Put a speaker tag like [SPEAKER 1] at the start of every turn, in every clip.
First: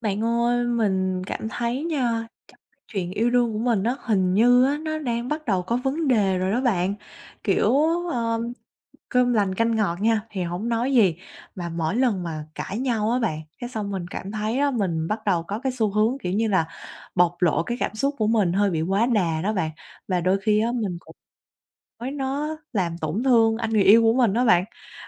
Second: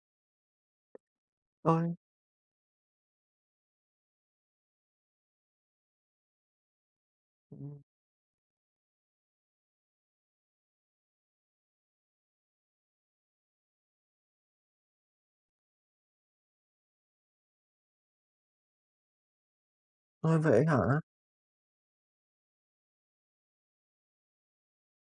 [SPEAKER 1] Bạn ơi, mình cảm thấy
[SPEAKER 2] Ôi,
[SPEAKER 1] nha, trong cái chuyện yêu đương của mình nó hình như á, nó đang bắt đầu có vấn đề rồi đó bạn. Kiểu,
[SPEAKER 2] ừm,
[SPEAKER 1] ờ cơm lành canh ngọt nha, thì không nói gì, mà mỗi lần mà cãi nhau á bạn, cái xong mình cảm thấy á, mình bắt đầu có cái xu hướng, kiểu như là, bộc lộ cái cảm xúc của mình hơi bị quá đà đó bạn. Và đôi
[SPEAKER 2] ôi,
[SPEAKER 1] khi
[SPEAKER 2] vậy
[SPEAKER 1] á, mình
[SPEAKER 2] hả?
[SPEAKER 1] cũng nói nó làm tổn thương anh người yêu của mình đó bạn.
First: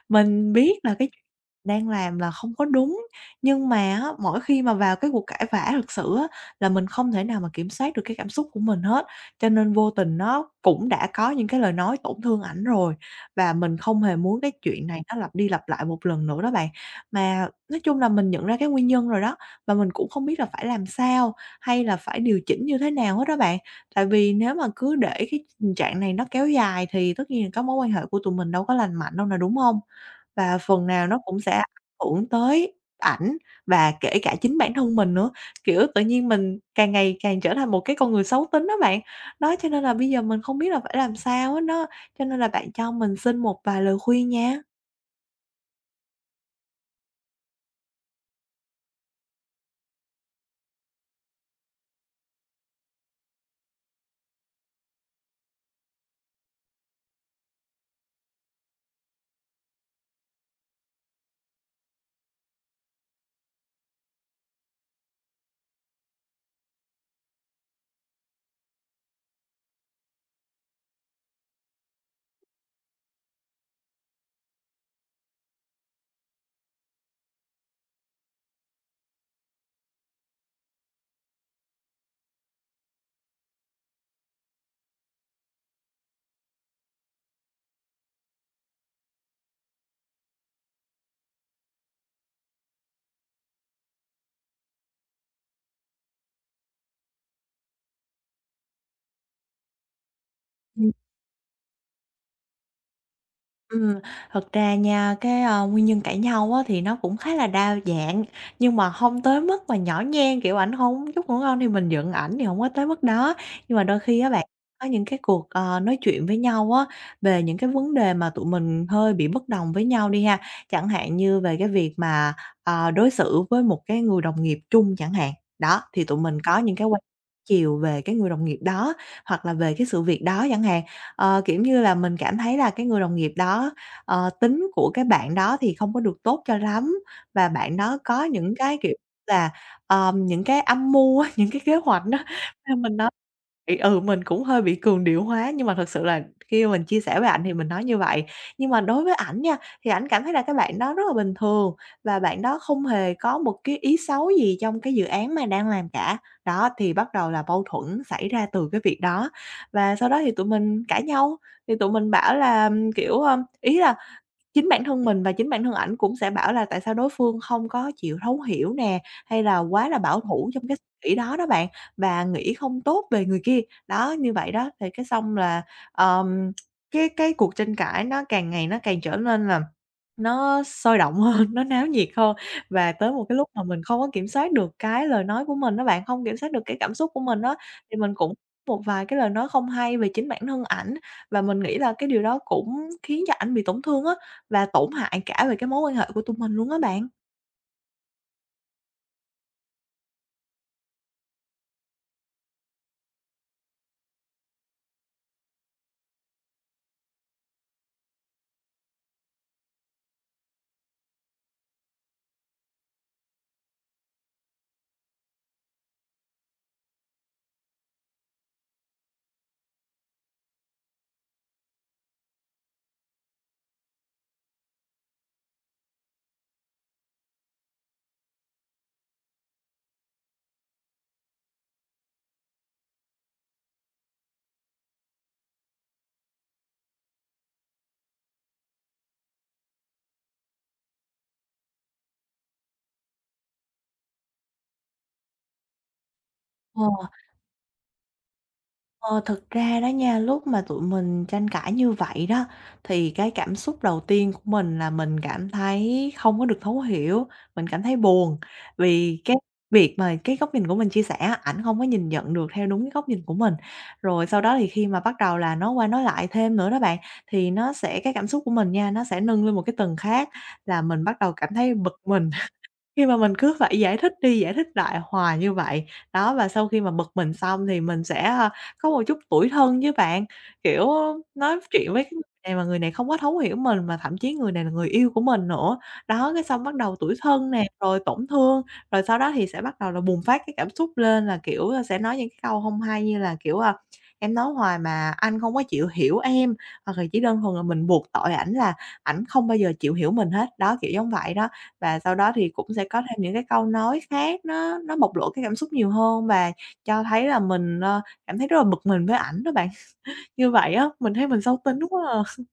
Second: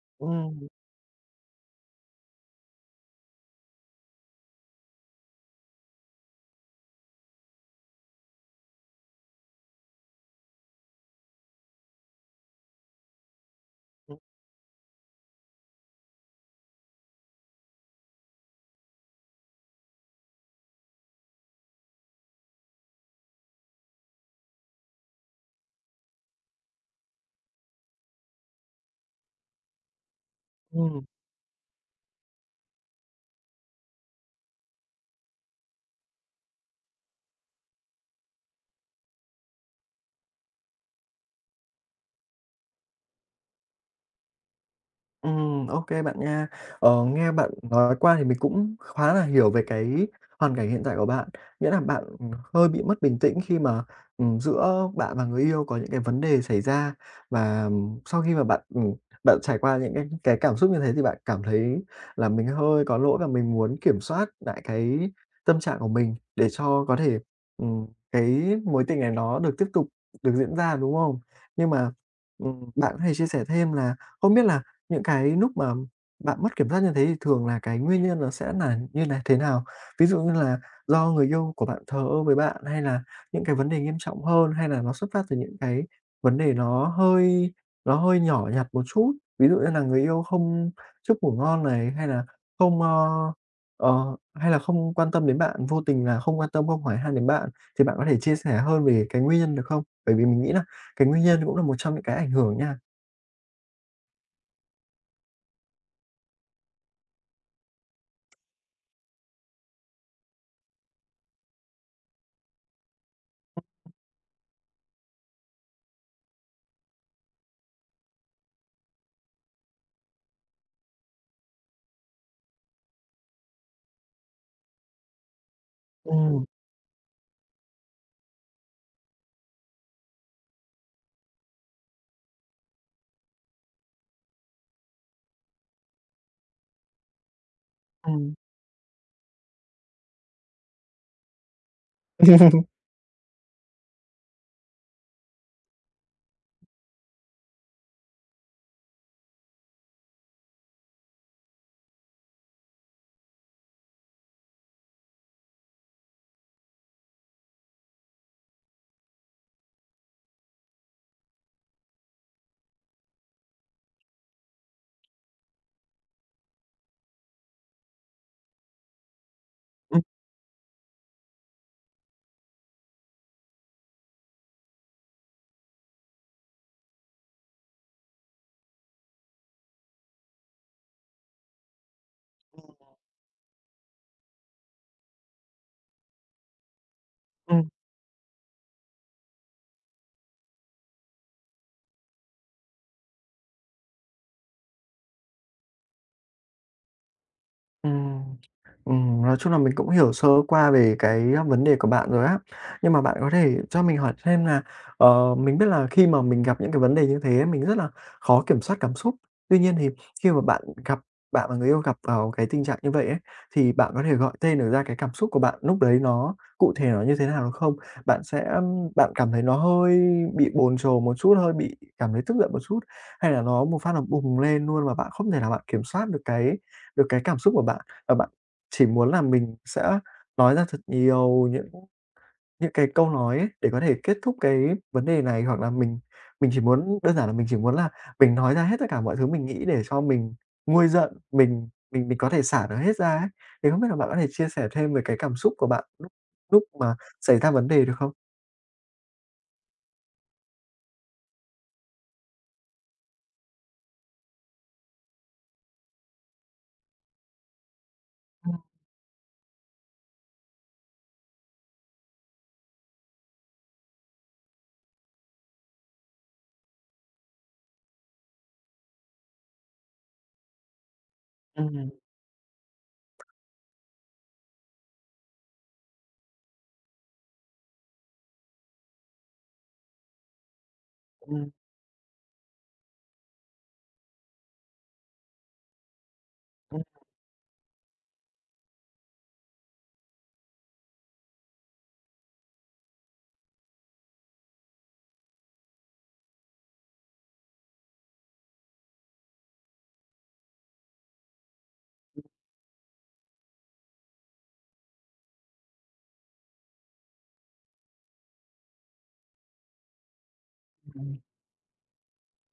[SPEAKER 1] Mình
[SPEAKER 2] Ừm,
[SPEAKER 1] biết là cái chuyện đang làm là không có đúng, nhưng mà á, mỗi khi mà vào cái cuộc cãi vã thực sự á, là mình không thể nào mà kiểm soát được cái cảm xúc của mình hết, cho nên vô tình nó cũng đã có những cái lời nói tổn thương ảnh rồi và mình không hề
[SPEAKER 2] ừm,
[SPEAKER 1] muốn cái chuyện này nó lặp đi lặp lại một lần nữa đó bạn. Mà nói chung là mình nhận ra cái nguyên nhân rồi đó, và mình cũng không biết là phải làm sao, hay là phải điều chỉnh như thế nào hết đó bạn. Tại vì nếu mà cứ để cái tình trạng này nó kéo dài thì tất nhiên là các mối quan hệ của tụi mình đâu có lành mạnh đâu nè, đúng không, và phần
[SPEAKER 2] ừm.
[SPEAKER 1] nào nó cũng sẽ ảnh hưởng tới ảnh và kể cả chính bản thân mình nữa, kiểu, tự nhiên mình càng ngày càng trở thành một cái con người xấu tính đó bạn. Đó, cho nên là bây giờ mình không biết là phải làm sao hết á, cho nên là bạn cho mình xin một vài lời khuyên nha.
[SPEAKER 2] Ok bạn nha. Ờ, nghe bạn nói qua thì mình cũng khá là hiểu về cái hoàn cảnh hiện tại của bạn. Nghĩa là bạn, hơi bị mất bình tĩnh khi mà, giữa bạn và người yêu có những cái vấn đề xảy ra và, sau khi mà bạn trải qua những cái cảm xúc như thế thì bạn cảm thấy là mình hơi có lỗi và mình muốn kiểm soát lại cái tâm trạng của mình để cho có thể, cái mối tình này nó được tiếp tục được diễn ra, đúng không? Nhưng mà, bạn có thể chia sẻ thêm là không biết là những cái lúc mà bạn mất kiểm soát như thế thì thường là cái nguyên nhân nó sẽ là như này thế nào? Ví dụ như là do người yêu của bạn thờ ơ với bạn, hay là những cái vấn đề nghiêm trọng hơn, hay là nó xuất phát từ những cái vấn đề nó hơi nhỏ nhặt một chút? Ví dụ như là người yêu không chúc ngủ ngon này, hay là không, hay là không quan tâm đến bạn, vô tình là không quan tâm, không hỏi han đến bạn, thì bạn có thể chia sẻ hơn về cái nguyên nhân được không? Bởi vì mình nghĩ là cái nguyên nhân cũng là một trong những cái ảnh hưởng nha.
[SPEAKER 1] Ừm, thật ra nha, cái, nguyên nhân cãi nhau á thì nó cũng khá là đa dạng, nhưng mà không tới mức mà nhỏ nhen, kiểu, ảnh không chút ngủ ngon thì mình giận ảnh thì không có tới mức đó. Nhưng mà đôi khi á bạn, có những cái cuộc, nói chuyện với nhau á, về những cái vấn đề mà tụi mình hơi bị bất đồng với nhau đi ha, chẳng hạn như về cái việc mà, đối xử với một cái người đồng nghiệp chung chẳng hạn. Đó, thì tụi mình
[SPEAKER 2] Ừm,
[SPEAKER 1] có những cái quan chiều về cái người đồng nghiệp đó, hoặc là về cái sự việc đó chẳng hạn. Kiểu như là, mình cảm thấy là cái người đồng nghiệp đó, tính của cái bạn đó thì không có được tốt cho lắm và bạn đó có
[SPEAKER 2] ừm.
[SPEAKER 1] những cái, kiểu là, những cái âm mưu á, những cái kế hoạch á, nên mình nói thì, mình cũng hơi bị cường điệu hóa, nhưng mà thật sự là khi mình chia sẻ với ảnh thì mình nói như vậy. Nhưng mà đối với ảnh nha, thì ảnh cảm thấy là cái bạn đó rất là bình thường và bạn đó không hề có một cái ý xấu gì trong cái dự án mà đang làm cả. Đó, thì bắt đầu là mâu thuẫn xảy ra từ cái việc đó. Và sau đó thì tụi mình cãi nhau, thì tụi mình bảo là, kiểu, ý là chính bản thân mình và chính bản thân ảnh cũng sẽ bảo là tại sao đối phương không có chịu thấu hiểu nè, hay là quá là
[SPEAKER 2] Ừm,
[SPEAKER 1] bảo thủ trong cái suy nghĩ đó đó bạn, và nghĩ không tốt về người kia. Đó, như vậy đó, thì cái xong là, ờm, cái cuộc tranh cãi nó càng ngày nó càng trở nên là nó sôi động hơn, nó náo nhiệt hơn và tới một cái lúc mà mình không có kiểm soát được cái lời nói của mình á bạn, không kiểm soát được cái cảm xúc của mình á,
[SPEAKER 2] ừm,
[SPEAKER 1] thì mình cũng một vài cái lời nói không hay về chính bản thân ảnh và mình nghĩ là cái điều đó cũng khiến cho ảnh bị tổn thương á, và tổn hại cả về cái mối quan hệ của tụi mình luôn á bạn.
[SPEAKER 2] ừm. Nói chung là mình cũng hiểu sơ qua về cái, vấn đề của bạn rồi á. Nhưng mà bạn có thể cho mình hỏi thêm là, mình biết là khi mà mình gặp những cái vấn đề như thế mình rất là khó kiểm soát cảm xúc. Tuy nhiên thì khi mà bạn và người yêu gặp vào cái tình trạng như vậy ấy, thì bạn có thể gọi tên được ra cái cảm xúc của bạn lúc đấy nó cụ thể nó như thế nào được không? Bạn bạn cảm thấy nó hơi bị bồn chồn một chút, hơi bị cảm thấy tức giận một chút, hay là nó một phát là bùng lên luôn mà bạn không thể nào bạn kiểm soát được cái cảm xúc của bạn, và bạn chỉ muốn là mình sẽ nói ra thật nhiều những cái câu nói ấy, để có thể kết thúc cái vấn đề này, hoặc là mình chỉ muốn đơn giản là mình chỉ muốn là mình nói ra hết tất cả mọi thứ mình nghĩ để cho mình nguôi giận, mình có thể xả nó hết ra ấy. Thì không biết là bạn có thể chia sẻ thêm về cái cảm xúc của bạn lúc lúc
[SPEAKER 1] Ờ.
[SPEAKER 2] mà xảy ra vấn đề được không?
[SPEAKER 1] Ờ, thực ra đó nha, lúc mà tụi mình tranh cãi như vậy đó, thì cái cảm xúc đầu tiên của mình là mình cảm thấy không có được thấu hiểu, mình cảm thấy buồn. Vì cái việc mà cái góc nhìn của mình chia sẻ á, ảnh không có nhìn nhận được theo đúng cái góc nhìn của mình. Rồi sau đó thì khi mà bắt đầu là nói qua nói lại thêm nữa đó bạn, thì nó sẽ cái cảm xúc của mình nha, nó sẽ nâng lên một cái tầng khác là mình bắt đầu cảm
[SPEAKER 2] Ừm,
[SPEAKER 1] thấy
[SPEAKER 2] ừm,
[SPEAKER 1] bực mình khi mà mình cứ phải giải thích đi giải thích lại hoài như vậy, đó, và sau khi mà bực mình xong thì mình sẽ, có một chút tủi thân với bạn. Kiểu,
[SPEAKER 2] ừm.
[SPEAKER 1] nói chuyện với cái người này mà người này không có thấu hiểu mình, mà thậm chí người này là người yêu của mình nữa. Đó, cái xong bắt đầu tủi thân nè, rồi tổn thương, rồi sau đó thì sẽ bắt đầu là bùng phát cái cảm xúc lên là, kiểu, sẽ nói những cái câu không hay như là, kiểu, "Em nói hoài mà anh không có chịu hiểu em", hoặc là chỉ đơn thuần là mình buộc tội ảnh là ảnh không bao giờ chịu hiểu mình hết, đó, kiểu giống vậy đó. Và sau đó thì cũng sẽ có thêm những cái câu nói khác nó bộc lộ cái cảm xúc nhiều hơn và cho thấy là mình, cảm thấy rất là bực mình với ảnh đó bạn. Như vậy á, mình thấy mình sâu tính quá à.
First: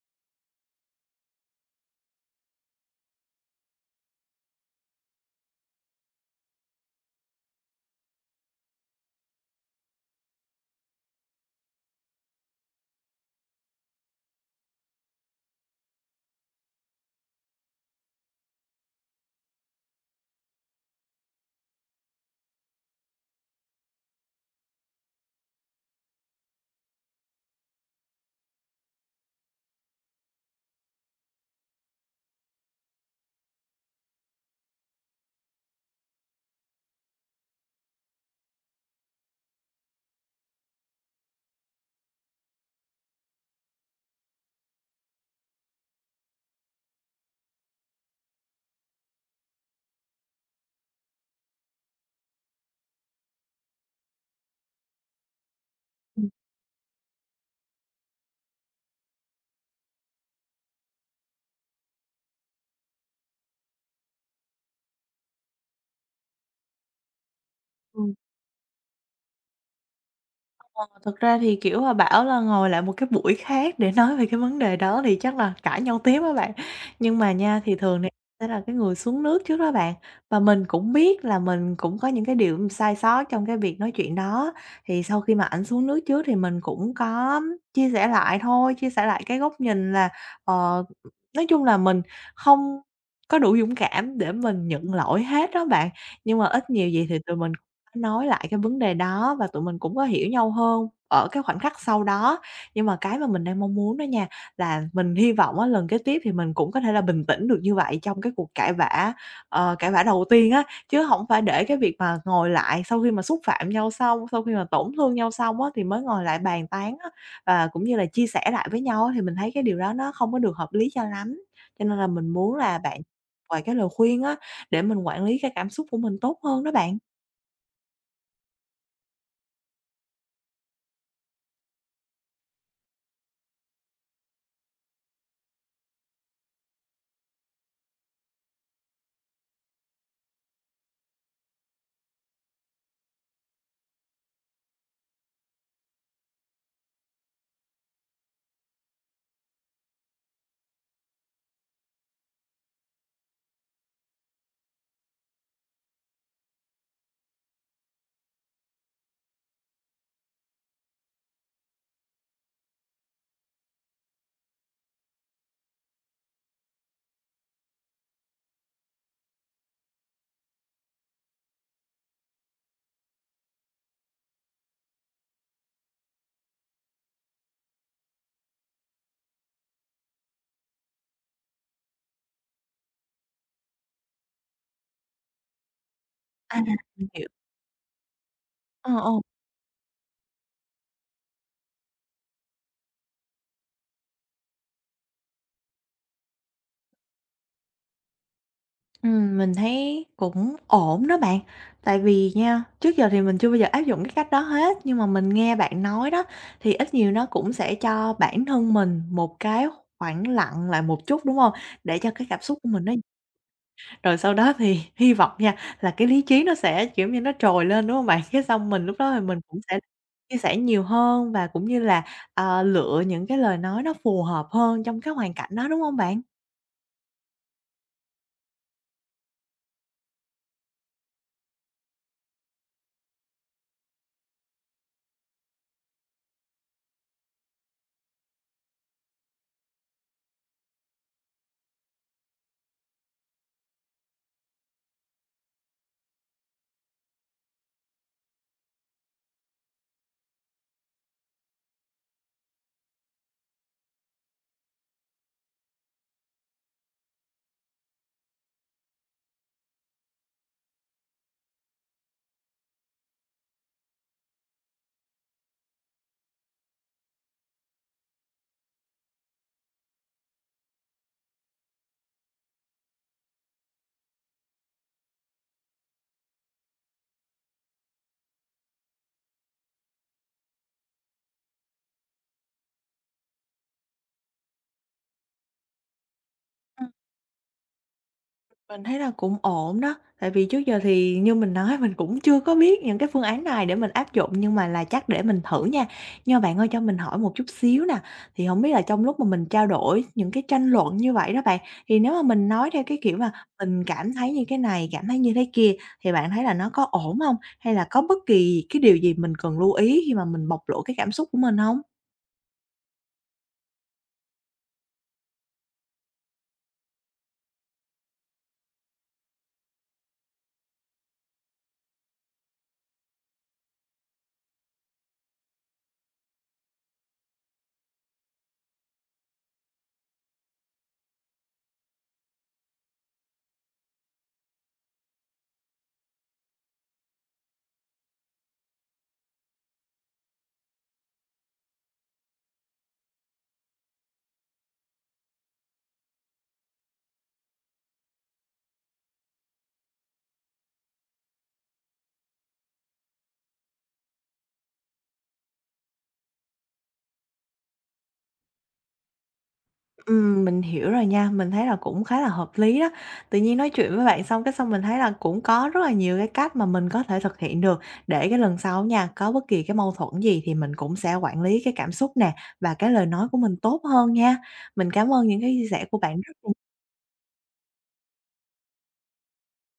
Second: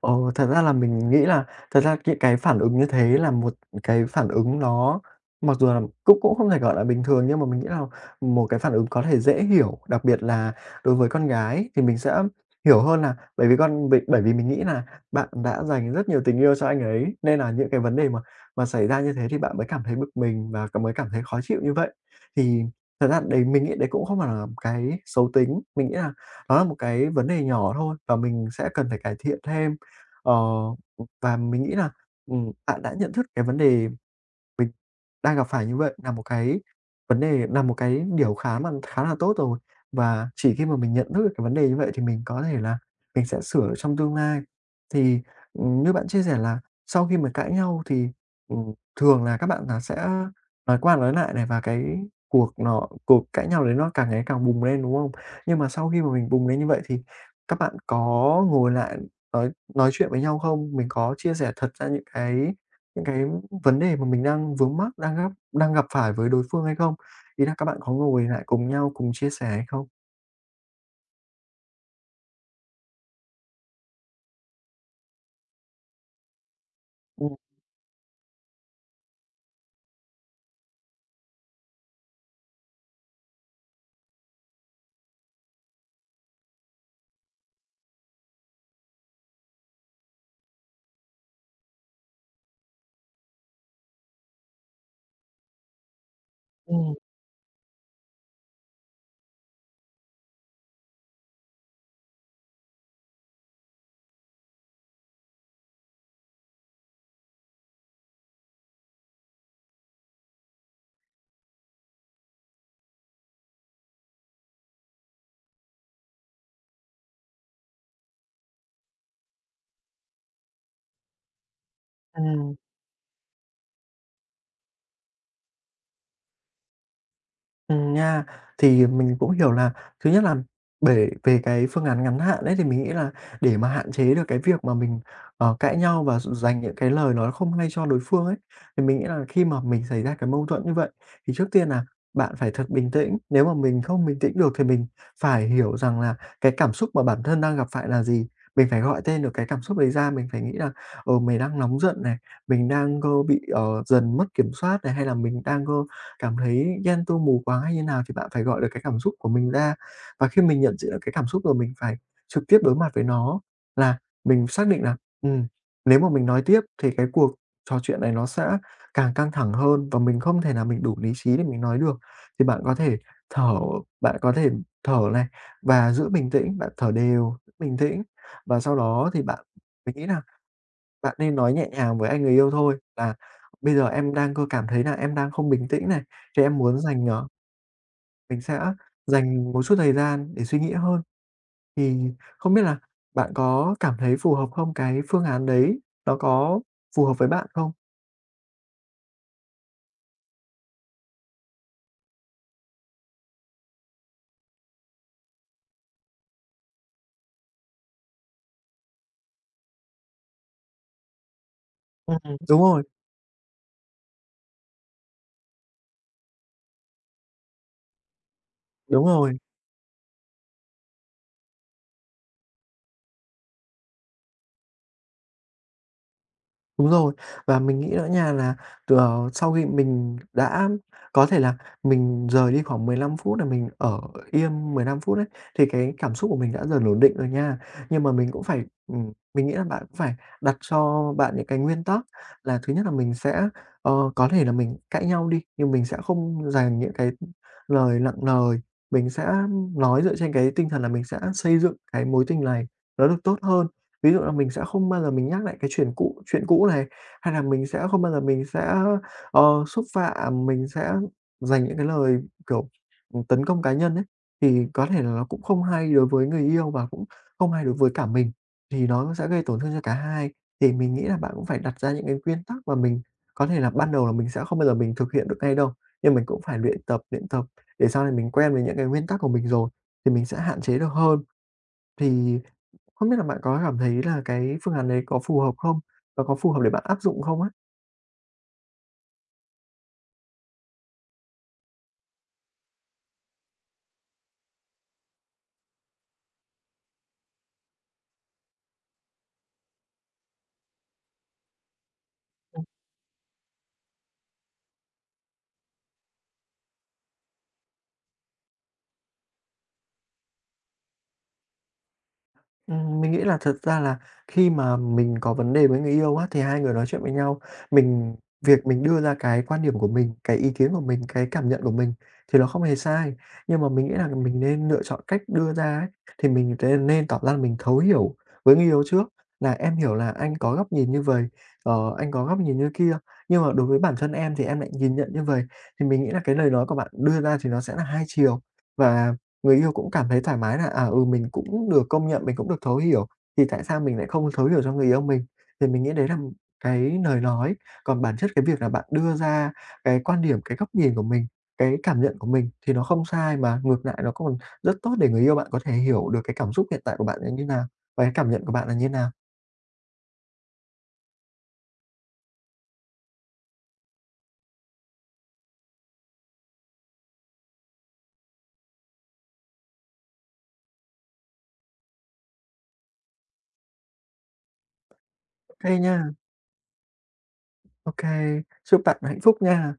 [SPEAKER 2] Ồ, thật ra là mình nghĩ là thật ra những cái phản ứng như thế là một cái phản ứng nó mặc dù là cũng cũng không thể gọi là bình thường nhưng mà mình nghĩ là một cái phản ứng có thể dễ hiểu, đặc biệt là đối với con gái thì mình sẽ hiểu hơn là bởi vì mình nghĩ là bạn đã dành rất nhiều tình yêu cho anh ấy, nên là những cái vấn đề mà xảy ra như thế thì bạn mới cảm thấy bực mình và mới cảm thấy khó chịu như vậy. Thì thật ra đấy mình nghĩ đấy cũng không phải là một cái xấu tính, mình nghĩ là nó là một cái vấn đề nhỏ thôi và mình sẽ cần phải cải thiện thêm. Ờ, và mình nghĩ là, bạn đã nhận thức cái vấn đề mình đang gặp phải như vậy là một cái điều khá là tốt rồi. Và chỉ khi mà mình nhận thức được cái vấn đề như vậy thì mình có thể là mình sẽ sửa trong tương lai. Thì, như bạn chia sẻ là sau khi mà cãi nhau thì, ừm, thường là các bạn là sẽ nói qua nói lại này, và cái cuộc cãi nhau đấy nó càng ngày càng bùng lên, đúng không? Nhưng mà sau khi mà
[SPEAKER 1] Ừm,
[SPEAKER 2] mình bùng lên như vậy thì các bạn có ngồi lại nói chuyện với nhau không? Mình có chia sẻ thật ra những cái những cái vấn đề mà mình đang vướng mắc, đang gặp phải với đối phương hay không? Ý là các bạn có
[SPEAKER 1] ừ.
[SPEAKER 2] ngồi lại cùng nhau cùng chia sẻ hay không?
[SPEAKER 1] Thực ra thì, kiểu, là bảo là ngồi lại một cái buổi khác để nói về cái vấn đề đó thì chắc là cãi nhau tiếp á bạn. Nhưng mà
[SPEAKER 2] Ừm.
[SPEAKER 1] nha, thì thường thì sẽ là cái người xuống nước trước đó bạn, và mình cũng biết là mình cũng có những cái điều sai sót trong cái việc nói chuyện đó. Thì sau khi mà ảnh xuống nước trước thì mình cũng có chia sẻ lại thôi, chia sẻ lại cái góc nhìn là, ờ, nói chung là mình không có đủ dũng cảm để mình nhận lỗi hết đó bạn, nhưng mà ít nhiều
[SPEAKER 2] Ừm,
[SPEAKER 1] gì thì tụi mình nói lại cái vấn đề đó và tụi mình cũng có hiểu nhau hơn ở cái khoảnh khắc sau đó. Nhưng mà cái mà mình đang mong muốn đó nha, là mình hy vọng á, lần kế tiếp thì mình cũng có thể là bình tĩnh được như vậy trong cái cuộc cãi vã, cãi vã đầu tiên á, chứ không phải để cái việc mà ngồi lại sau khi mà xúc phạm nhau xong, sau khi mà tổn thương nhau xong á, thì mới ngồi lại bàn tán á, và cũng như là chia sẻ lại với nhau á, thì mình thấy cái điều đó nó không có được hợp lý cho lắm. Cho nên là mình
[SPEAKER 2] ừm.
[SPEAKER 1] muốn là bạn vài cái lời khuyên á, để mình quản lý cái cảm xúc của mình tốt hơn đó bạn.
[SPEAKER 2] Nha. Thì mình cũng hiểu là thứ nhất là bể về cái phương án ngắn hạn đấy thì mình nghĩ là để mà hạn chế được cái việc mà mình, cãi nhau và dành những cái lời nói không hay cho đối phương ấy, thì mình nghĩ là khi mà mình xảy ra cái mâu thuẫn như vậy, thì trước tiên là bạn phải thật bình tĩnh. Nếu mà mình không bình tĩnh được thì mình phải hiểu rằng là cái cảm xúc mà bản thân đang gặp phải là gì. Mình phải gọi tên được cái cảm xúc đấy ra, mình phải nghĩ là, mình đang nóng giận này, mình đang, bị, dần mất kiểm soát này, hay là mình đang, cảm thấy ghen tuông mù quáng hay như nào thì bạn phải gọi được cái cảm xúc của mình ra. Và khi mình nhận diện được cái cảm xúc rồi mình phải trực tiếp đối mặt với nó, là mình xác định là, ừm, nếu mà mình nói tiếp thì cái cuộc trò chuyện này nó sẽ càng căng thẳng hơn và mình không thể nào mình đủ lý trí để mình nói được. Thì bạn có thể thở, bạn có thể thở này và giữ bình tĩnh, bạn thở đều, bình tĩnh và sau đó thì bạn mình nghĩ là bạn nên nói nhẹ nhàng với anh người yêu thôi là "Bây giờ em đang cảm thấy là em đang không bình tĩnh này, thì em
[SPEAKER 1] À,
[SPEAKER 2] muốn dành,
[SPEAKER 1] mình hiểu.
[SPEAKER 2] ờ mình sẽ
[SPEAKER 1] Ờ, ờ,
[SPEAKER 2] dành một chút thời gian để suy nghĩ hơn." Thì không biết là bạn có cảm thấy phù hợp không? Cái phương án đấy nó có phù hợp với bạn không?
[SPEAKER 1] mình thấy cũng ổn đó bạn. Tại vì nha, trước giờ thì mình chưa bao giờ áp dụng cái cách đó hết, nhưng mà mình nghe bạn nói đó, thì ít nhiều nó cũng sẽ cho bản thân mình một cái khoảng lặng lại một chút, đúng không? Để cho cái
[SPEAKER 2] Ừm.
[SPEAKER 1] cảm xúc
[SPEAKER 2] Đúng
[SPEAKER 1] của
[SPEAKER 2] rồi,
[SPEAKER 1] mình nó rồi sau đó thì hy vọng nha, là cái lý trí nó sẽ, kiểu như, nó trồi lên, đúng không bạn? Cái xong mình lúc
[SPEAKER 2] đúng
[SPEAKER 1] đó thì
[SPEAKER 2] rồi.
[SPEAKER 1] mình cũng sẽ chia sẻ nhiều hơn và cũng như là, lựa những cái lời nói nó phù hợp hơn trong cái hoàn cảnh đó, đúng không bạn?
[SPEAKER 2] Đúng rồi, và mình nghĩ nữa nha là, sau khi mình đã có thể là mình rời đi khoảng 15 phút là mình ở yên 15 phút đấy thì cái cảm xúc của mình đã dần ổn định rồi nha. Nhưng mà mình nghĩ là bạn cũng phải đặt cho bạn những cái nguyên tắc là thứ nhất là mình sẽ, có thể là mình cãi nhau đi, nhưng mình sẽ không dành những cái lời nặng lời, mình sẽ nói dựa trên cái tinh thần là mình sẽ xây dựng cái mối tình này nó được tốt hơn. Ví dụ là mình sẽ không bao giờ mình nhắc lại cái chuyện cũ này, hay là mình sẽ không bao giờ xúc phạm, mình sẽ dành những cái lời, kiểu, tấn công cá nhân ấy, thì có thể là nó cũng không hay đối với người yêu và cũng không hay đối với cả mình, thì nó sẽ gây tổn thương cho cả hai. Thì mình nghĩ là bạn cũng phải đặt ra những cái nguyên tắc mà mình có thể là ban đầu là mình sẽ không bao giờ mình thực hiện được ngay đâu, nhưng mình cũng phải luyện tập để sau này mình quen với những cái nguyên tắc của mình rồi thì mình sẽ hạn chế được hơn. Thì không biết là bạn có cảm thấy là cái phương án đấy có phù hợp không? Và có phù hợp để bạn áp dụng không á?
[SPEAKER 1] Mình thấy là cũng ổn đó, tại vì trước giờ thì như mình nói mình cũng chưa có biết những cái phương án này để mình áp dụng, nhưng mà là chắc để mình thử nha. Nhưng mà bạn ơi cho mình hỏi một chút xíu nè, thì không biết là trong lúc mà mình trao đổi những cái tranh luận như vậy đó bạn, thì nếu mà mình nói theo cái kiểu mà mình cảm thấy như cái này, cảm thấy như thế kia, thì bạn thấy là nó có ổn không? Hay là có bất kỳ cái điều gì mình cần lưu ý khi mà mình bộc lộ cái cảm xúc của mình không?
[SPEAKER 2] Mình nghĩ là thật ra là khi mà mình có vấn đề với người yêu á, thì hai người nói chuyện với nhau, mình việc mình đưa ra cái quan điểm của mình, cái ý kiến của mình, cái cảm nhận của mình thì nó không hề sai. Nhưng mà mình nghĩ là mình nên lựa chọn cách đưa ra ấy, thì mình nên tỏ ra là mình thấu hiểu với người yêu trước, là "Em hiểu là anh có góc nhìn như vầy, anh có góc nhìn như kia, nhưng mà đối với bản thân em thì em lại nhìn nhận như vầy." Thì mình nghĩ là cái lời nói của bạn đưa ra thì nó sẽ là hai chiều và người yêu cũng cảm thấy thoải mái là, à, ừ, mình cũng được công nhận, mình cũng được thấu hiểu, thì tại sao mình lại không thấu hiểu cho người yêu mình? Thì mình nghĩ đấy là một cái lời nói, còn bản chất cái việc là bạn đưa ra cái quan điểm, cái góc nhìn của mình, cái cảm nhận của mình thì nó không sai, mà ngược lại nó còn rất tốt để người yêu bạn có thể hiểu được cái cảm xúc hiện tại của bạn là như nào và cái cảm nhận của bạn là như nào.
[SPEAKER 1] Mình hiểu rồi nha, mình thấy là cũng khá là hợp lý đó. Tự nhiên nói chuyện với bạn xong cái xong mình thấy là cũng có rất là nhiều cái cách mà mình có thể thực hiện được để cái lần sau nha, có bất kỳ cái mâu thuẫn gì thì mình cũng sẽ quản lý cái cảm xúc nè và cái lời nói của mình tốt hơn nha. Mình cảm ơn những cái
[SPEAKER 2] Ok
[SPEAKER 1] chia sẻ của
[SPEAKER 2] nha,
[SPEAKER 1] bạn rất là
[SPEAKER 2] ok chúc bạn hạnh phúc nha.